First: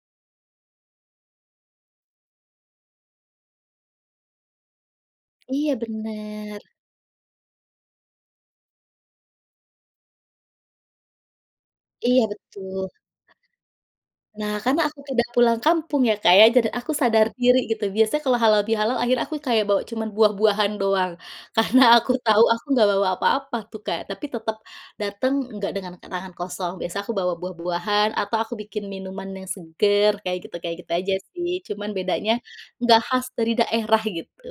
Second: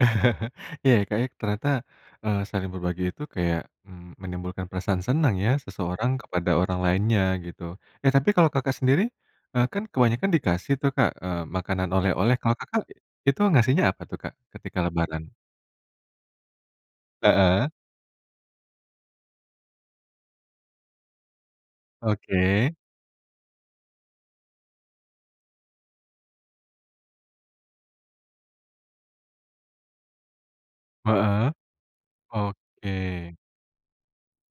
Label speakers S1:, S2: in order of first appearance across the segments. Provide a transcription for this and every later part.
S1: Iya Kak ya ternyata, eee, saling berbagi itu kayak, mmm, menimbulkan perasaan senang ya
S2: Iya
S1: seseorang kepada
S2: bener.
S1: orang lainnya gitu. Eh tapi kalau Kakak sendiri, eee, kan kebanyakan dikasih tuh Kak, eee, makanan
S2: Iya
S1: oleh-oleh, kalau Kakak
S2: betul.
S1: itu ngasihnya apa tuh Kak
S2: Nah,
S1: ketika
S2: karena aku
S1: lebaran?
S2: tidak pulang kampung ya Kak ya, dan aku sadar diri
S1: Heeh.
S2: gitu biasanya kalau halalbihalal akhirnya aku kayak bawa cuman buah buahan doang. Karena aku tahu aku
S1: Oke.
S2: nggak bawa apa-apa tuh Kak, tapi tetep dateng enggak dengan tangan kosong, biasa aku bawa buah buahan atau aku bikin minuman yang seger kayak gitu kayak gitu aja sih,
S1: Heeh.
S2: cuman bedanya enggak khas
S1: Oke.
S2: dari daerah, gitu.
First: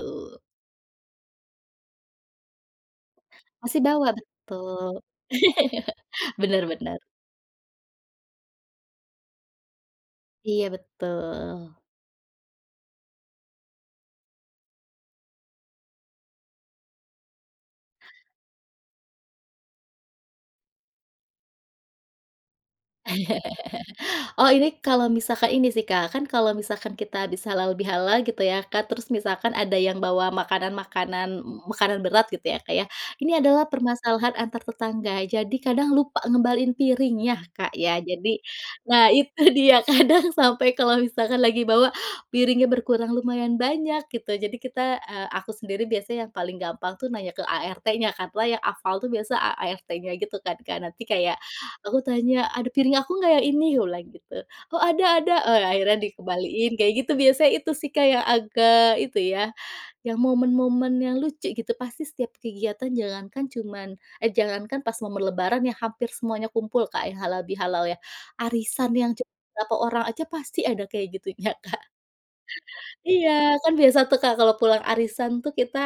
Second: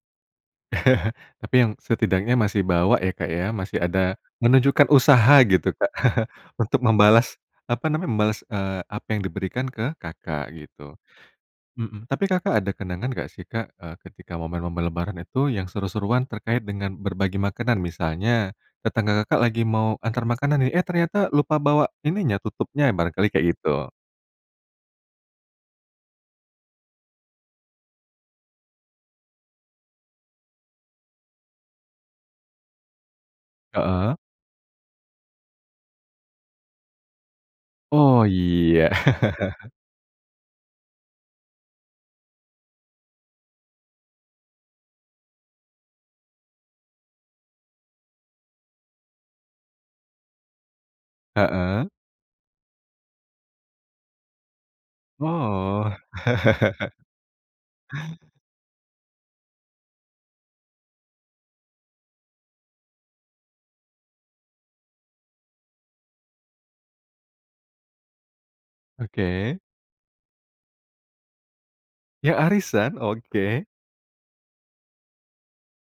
S1: Tapi yang setidaknya masih bawa ya Kak ya, masih
S2: Masih bawa
S1: ada menunjukkan
S2: betul.
S1: usaha gitu Kak
S2: Bener
S1: untuk
S2: bener.
S1: membalas, apa namanya, membalas, eee, apa yang diberikan ke Kakak
S2: Iya,
S1: gitu.
S2: betul.
S1: Mhm, tapi Kakak ada kenangan nggak sih Kak, eee, ketika momen-momen lebaran itu yang seru-seruan terkait dengan berbagi makanan? Misalnya, tetangga Kakak lagi mau antar makanan nih, eh ternyata lupa bawa ininya tutupnya barangkali kayak gitu.
S2: Oh ini kalau misalkan ini sih Kak, kan kalau misalkan kita habis halalbihalal gitu ya Kak, terus misalkan ada yang bawa makanan-makanan m makanan berat gitu ya Kak ya, ini adalah
S1: Heeh.
S2: permasalahan antar tetangga. Jadi kadang lupa ngembaliin piringnya Kak ya
S1: Oh
S2: jadi,
S1: iya.
S2: nah itu dia kadang sampai kalau misalkan lagi bawa piringnya berkurang lumayan banyak gitu, jadi kita, eee, aku sendiri biasanya yang paling gampang tuh nanya ke ART-nya, karena yang hafal tuh biasa ART-nya gitu kan, Kak. Nanti kayak
S1: Heeh.
S2: aku tanya, "Ada piring aku nggak yang ini?" Aku bilang gitu, "Oh ada ada." Nah
S1: Oh.
S2: akhirnya dikembaliin kayak gitu biasa, itu sih Kak yang agak itu ya, yang momen-momen yang lucu gitu. Pasti setiap kegiatan jangankan cuman eh jangankan pas momen lebaran ya hampir semuanya kumpul Kak ya halalbihalal ya. Arisan yang cuma
S1: Oke.
S2: beberapa orang aja pasti ada kayak gitunya Kak.
S1: Ya arisan,
S2: Iya,
S1: oke.
S2: kan biasa tuh Kak kalau pulang arisan tuh kita,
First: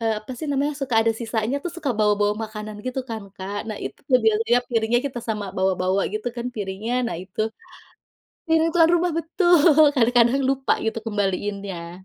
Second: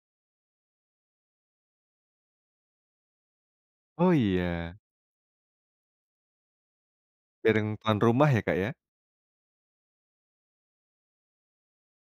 S2: eee, apa sih namanya, suka ada sisanya tuh suka bawa-bawa makanan gitu kan Kak, nah itu
S1: Oh,
S2: tuh biasanya
S1: iya.
S2: piringnya kita sama bawa-bawa gitu kan piringnya. Nah itu
S1: Piring tuan rumah ya Kak
S2: mirip
S1: ya?
S2: tuan rumah betul, kadang-kadang lupa gitu kembaliinnya.